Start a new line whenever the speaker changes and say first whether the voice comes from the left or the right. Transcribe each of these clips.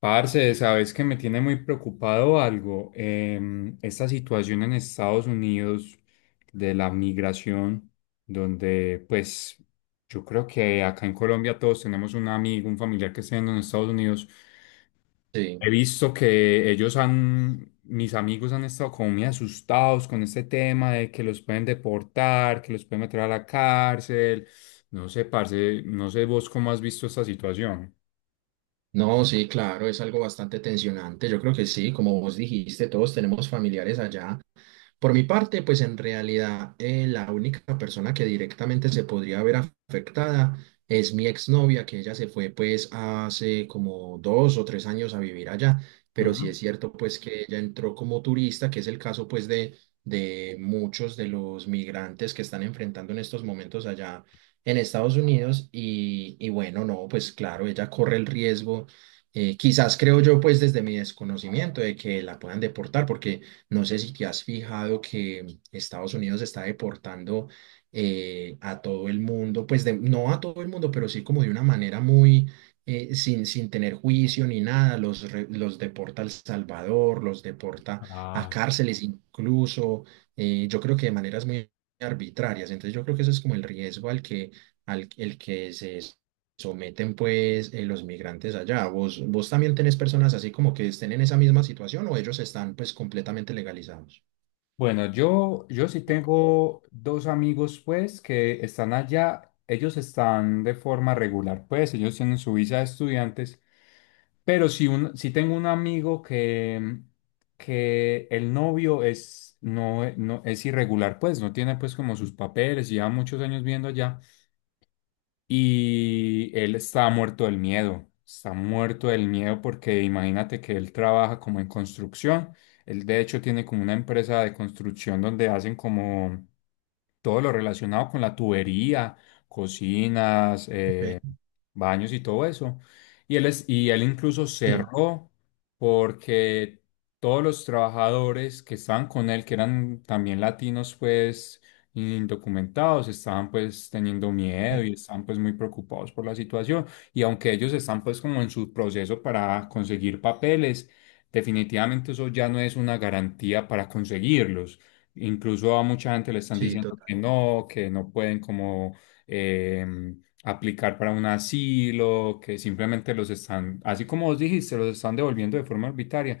left: Parce, sabes que me tiene muy preocupado algo. Esta situación en Estados Unidos de la migración, donde pues yo creo que acá en Colombia todos tenemos un amigo, un familiar que esté en los Estados Unidos.
right: Sí,
left: He visto que mis amigos han estado como muy asustados con este tema de que los pueden deportar, que los pueden meter a la cárcel. No sé, parce, no sé vos cómo has visto esta situación.
right: no, sí, claro, es algo bastante tensionante. Yo creo que sí, como vos dijiste, todos tenemos familiares allá. Por mi parte, pues en realidad la única persona que directamente se podría ver afectada es mi exnovia, que ella se fue pues hace como 2 o 3 años a vivir allá, pero sí es cierto pues que ella entró como turista, que es el caso pues de muchos de los migrantes que están enfrentando en estos momentos allá en Estados Unidos y bueno, no, pues claro, ella corre el riesgo. Quizás creo yo, pues desde mi desconocimiento, de que la puedan deportar, porque no sé si te has fijado que Estados Unidos está deportando a todo el mundo, pues no a todo el mundo, pero sí como de una manera muy, sin tener juicio ni nada, los deporta a El Salvador, los deporta a cárceles incluso, yo creo que de maneras muy arbitrarias. Entonces yo creo que eso es como el riesgo al el que se someten pues los migrantes allá. ¿Vos también tenés personas así como que estén en esa misma situación o ellos están pues completamente legalizados?
left: Bueno, yo sí tengo dos amigos, pues, que están allá. Ellos están de forma regular, pues, ellos tienen su visa de estudiantes. Pero sí, sí tengo un amigo que el novio es, no, no, es irregular, pues, no tiene, pues, como sus papeles, y lleva muchos años viendo allá. Y él está muerto del miedo, está muerto del miedo porque imagínate que él trabaja como en construcción. Él de hecho tiene como una empresa de construcción donde hacen como todo lo relacionado con la tubería, cocinas,
right: Ok.
left: baños y todo eso. Y él incluso
right: Sí,
left: cerró porque todos los trabajadores que estaban con él, que eran también latinos, pues indocumentados, estaban pues teniendo miedo
right: sí,
left: y estaban pues muy preocupados por la situación. Y aunque ellos están pues como en su proceso para conseguir papeles, definitivamente eso ya no es una garantía para conseguirlos. Incluso a mucha gente le están
right: sí,
left: diciendo
right: total.
left: que no pueden como eh, aplicar para un asilo, que simplemente los están, así como vos dijiste, los están devolviendo de forma arbitraria.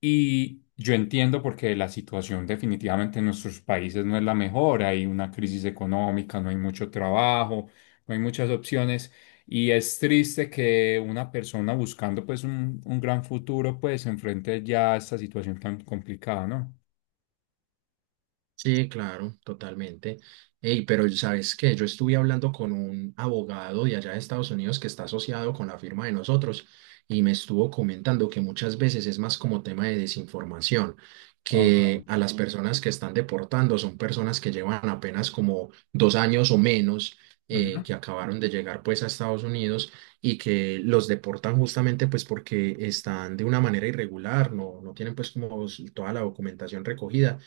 left: Y yo entiendo porque la situación definitivamente en nuestros países no es la mejor, hay una crisis económica, no hay mucho trabajo, no hay muchas opciones. Y es triste que una persona buscando pues un gran futuro pues se enfrente ya a esta situación tan complicada, ¿no?
right: Sí, claro, totalmente. Ey, pero ¿sabes qué? Yo estuve hablando con un abogado de allá de Estados Unidos que está asociado con la firma de nosotros y me estuvo comentando que muchas veces es más como tema de desinformación,
left: Ok.
right: que a las personas que están deportando son personas que llevan apenas como 2 años o menos,
left: Ujú.
right: que acabaron de llegar pues a Estados Unidos y que los deportan justamente pues porque están de una manera irregular, no tienen pues como toda la documentación recogida,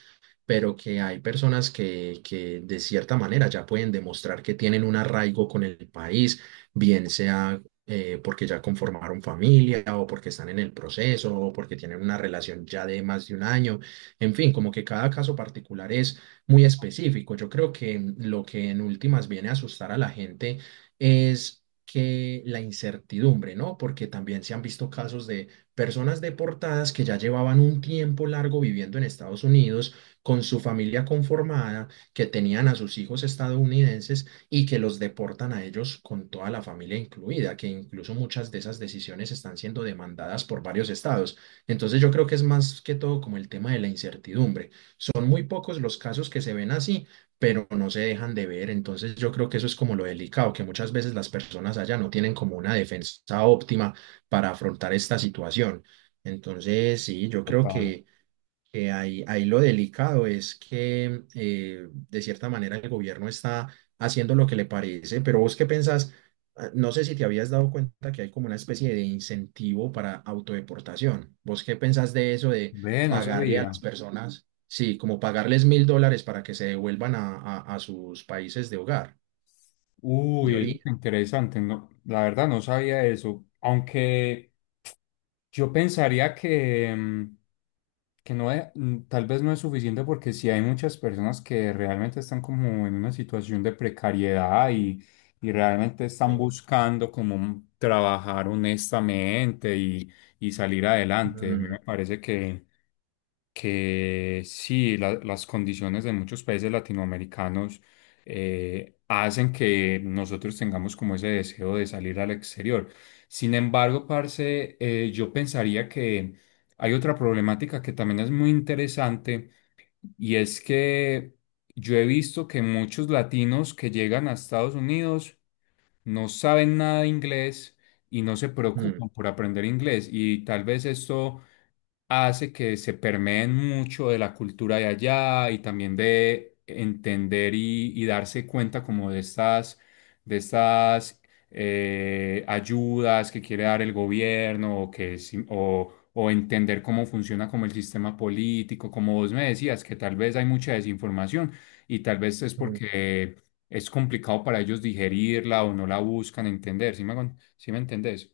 right: pero que hay personas que de cierta manera ya pueden demostrar que tienen un arraigo con el país, bien sea porque ya conformaron familia o porque están en el proceso o porque tienen una relación ya de más de 1 año. En fin, como que cada caso particular es muy específico. Yo creo que lo que en últimas viene a asustar a la gente es que la incertidumbre, ¿no? Porque también se han visto casos de personas deportadas que ya llevaban un tiempo largo viviendo en Estados Unidos con su familia conformada, que tenían a sus hijos estadounidenses y que los deportan a ellos con toda la familia incluida, que incluso muchas de esas decisiones están siendo demandadas por varios estados. Entonces yo creo que es más que todo como el tema de la incertidumbre. Son muy pocos los casos que se ven así, pero no se dejan de ver. Entonces yo creo que eso es como lo delicado, que muchas veces las personas allá no tienen como una defensa óptima para afrontar esta situación. Entonces, sí, yo creo
left: Total.
right: que ahí lo delicado es que de cierta manera el gobierno está haciendo lo que le parece, pero vos qué pensás. Ah, no sé si te habías dado cuenta que hay como una especie de incentivo para autodeportación. ¿Vos qué pensás de eso de
left: Ve, no
right: pagarle a las
left: sabía.
right: personas, sí, como pagarles $1000 para que se devuelvan a sus países de hogar, de
left: Uy, es
right: origen?
left: interesante. No, la verdad no sabía eso. Aunque yo pensaría que, mm, que no es- mm, tal vez no es suficiente porque sí hay muchas personas que realmente están como en una situación de precariedad y realmente están
right: Sí.
left: buscando como trabajar honestamente y salir adelante. A mí
right: Mm,
left: me parece que sí, las condiciones de muchos países latinoamericanos hacen que nosotros tengamos como ese deseo de salir al exterior. Sin embargo, parce, yo pensaría que hay otra problemática que también es muy interesante y es que yo he visto que muchos latinos que llegan a Estados Unidos no saben nada de inglés y no se
right: mm,
left: preocupan por aprender inglés, y tal vez esto hace que se permeen mucho de la cultura de allá y también de entender y darse cuenta como de estas ayudas que quiere dar el gobierno o, que, si- o entender cómo funciona como el sistema político, como vos me decías, que tal vez hay mucha desinformación y tal vez es
right: mm.
left: porque es complicado para ellos digerirla o no la buscan entender, sí me entendés?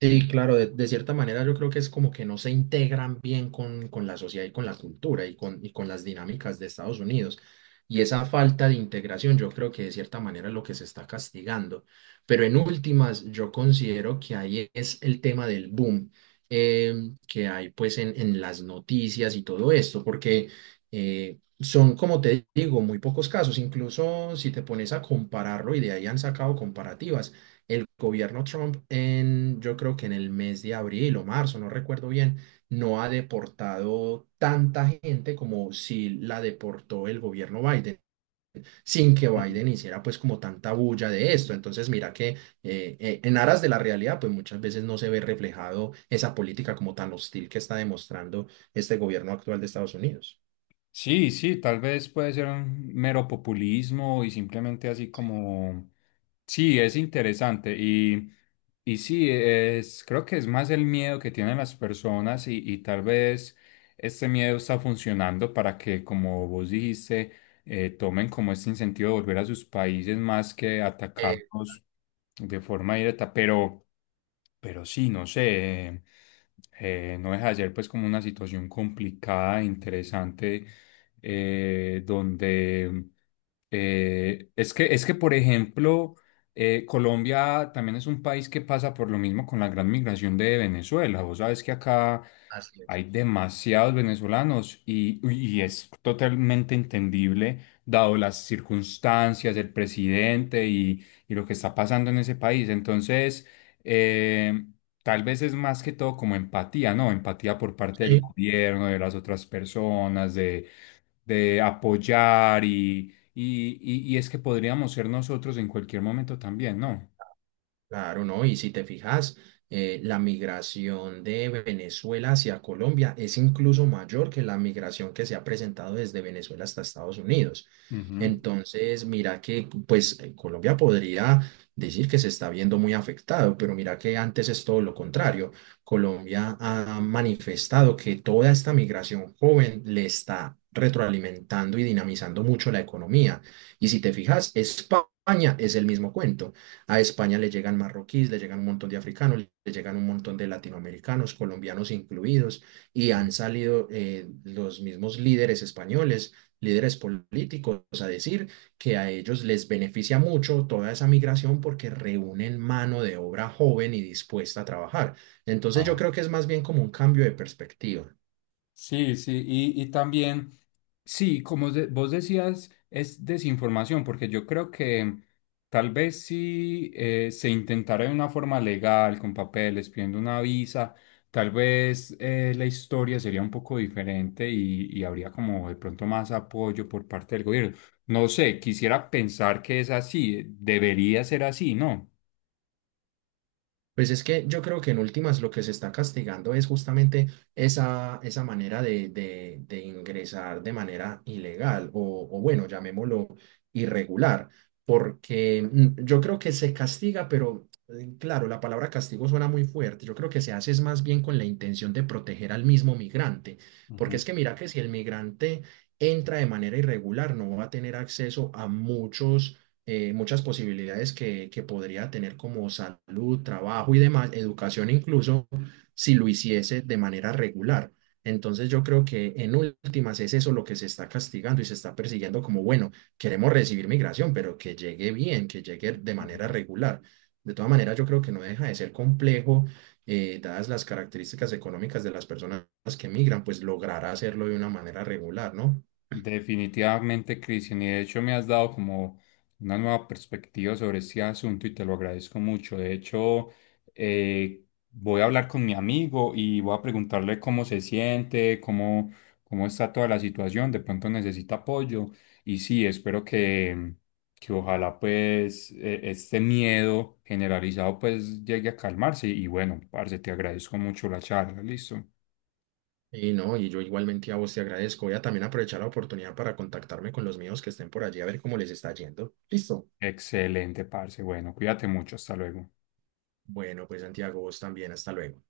right: Sí, claro, de cierta manera yo creo que es como que no se integran bien con la sociedad y con la cultura y con las dinámicas de Estados Unidos. Y esa falta de integración yo creo que de cierta manera es lo que se está castigando. Pero en últimas, yo considero que ahí es el tema del boom, eh, que hay pues en las noticias y todo esto, porque como te digo, muy pocos casos. Incluso si te pones a compararlo, y de ahí han sacado comparativas, el gobierno Trump en, yo creo que en el mes de abril o marzo, no recuerdo bien, no ha deportado tanta gente como si la deportó el gobierno Biden, sin que Biden hiciera pues como tanta bulla de esto. Entonces mira que en aras de la realidad pues muchas veces no se ve reflejado esa política como tan hostil que está demostrando este gobierno actual de Estados Unidos.
left: Sí, sí, tal vez puede ser un mero populismo y simplemente así como, sí, es interesante y sí, es, creo que es más el miedo que tienen las personas y tal vez este miedo está funcionando para que, como vos dijiste, tomen como este incentivo de volver a sus países más que
right: Eh,
left: atacarnos de forma directa, pero... Pero sí, no sé, no deja de ser pues como una situación complicada, interesante, donde es que, por ejemplo, Colombia también es un país que pasa por lo mismo con la gran migración de Venezuela. Vos sabes que acá
right: así es.
left: hay demasiados venezolanos y es totalmente entendible, dado las circunstancias, el presidente y lo que está pasando en ese país. Entonces... Eh, Tal vez es más que todo como empatía, ¿no? Empatía por parte del
right: Sí.
left: gobierno, de las otras personas, de apoyar y es que podríamos ser nosotros en cualquier momento también, ¿no?
right: Claro, ¿no? Y si te fijas, la migración de Venezuela hacia Colombia es incluso mayor que la migración que se ha presentado desde Venezuela hasta Estados Unidos.
left: Ujú.
right: Entonces, mira que pues Colombia podría decir que se está viendo muy afectado, pero mira que antes es todo lo contrario. Colombia ha manifestado que toda esta migración joven le está retroalimentando y dinamizando mucho la economía. Y si te fijas, España es el mismo cuento. A España le llegan marroquíes, le llegan un montón de africanos, le llegan un montón de latinoamericanos, colombianos incluidos, y
left: Ujú.
right: han salido los mismos líderes españoles, líderes políticos, a decir que a ellos les beneficia mucho toda esa migración porque reúnen mano de obra joven y dispuesta a trabajar. Entonces yo
left: Ah,
right: creo que es más bien como un cambio de perspectiva.
left: sí, sí, y también sí, como vos decías, es desinformación, porque yo creo que tal vez si se intentara de una forma legal, con papeles, pidiendo una visa, tal vez la historia sería un poco diferente y habría como de pronto más apoyo por parte del gobierno. No sé, quisiera pensar que es así, debería ser así, ¿no?
right: Pues es que yo creo que en últimas lo que se está castigando es justamente esa manera de ingresar de manera ilegal o bueno, llamémoslo irregular, porque mm, yo creo que se castiga, pero claro, la palabra castigo suena muy fuerte. Yo creo que se hace es más bien con la intención de proteger al mismo migrante, porque
left: Ujú,
right: es que mira que si el migrante entra de manera irregular, no va a tener acceso a muchos muchas posibilidades que podría tener como salud, trabajo y demás, educación incluso, si lo hiciese de manera regular. Entonces yo creo que en últimas es eso lo que se está castigando y se está persiguiendo como, bueno, queremos recibir migración, pero que llegue bien, que llegue de manera
left: ujú.
right: regular. De todas maneras, yo creo que no deja de ser complejo, dadas las características económicas de las personas que migran, pues lograr hacerlo de una manera regular, ¿no?
left: Definitivamente, Cristian, y de hecho me has dado como una nueva perspectiva sobre este asunto y te lo agradezco mucho. De hecho, eh, voy a hablar con mi amigo y voy a preguntarle cómo se siente, cómo, cómo está toda la situación, de pronto necesita apoyo y sí, espero que ojalá pues este miedo generalizado pues llegue a calmarse y bueno, parce, te agradezco mucho la charla, listo.
right: Y no, y yo igualmente a vos te agradezco. Voy a también aprovechar la oportunidad para contactarme con los míos que estén por allí a ver cómo les está yendo. Listo.
left: Excelente, parce, bueno, cuídate mucho, hasta luego.
right: Bueno, pues Santiago, vos también. Hasta luego.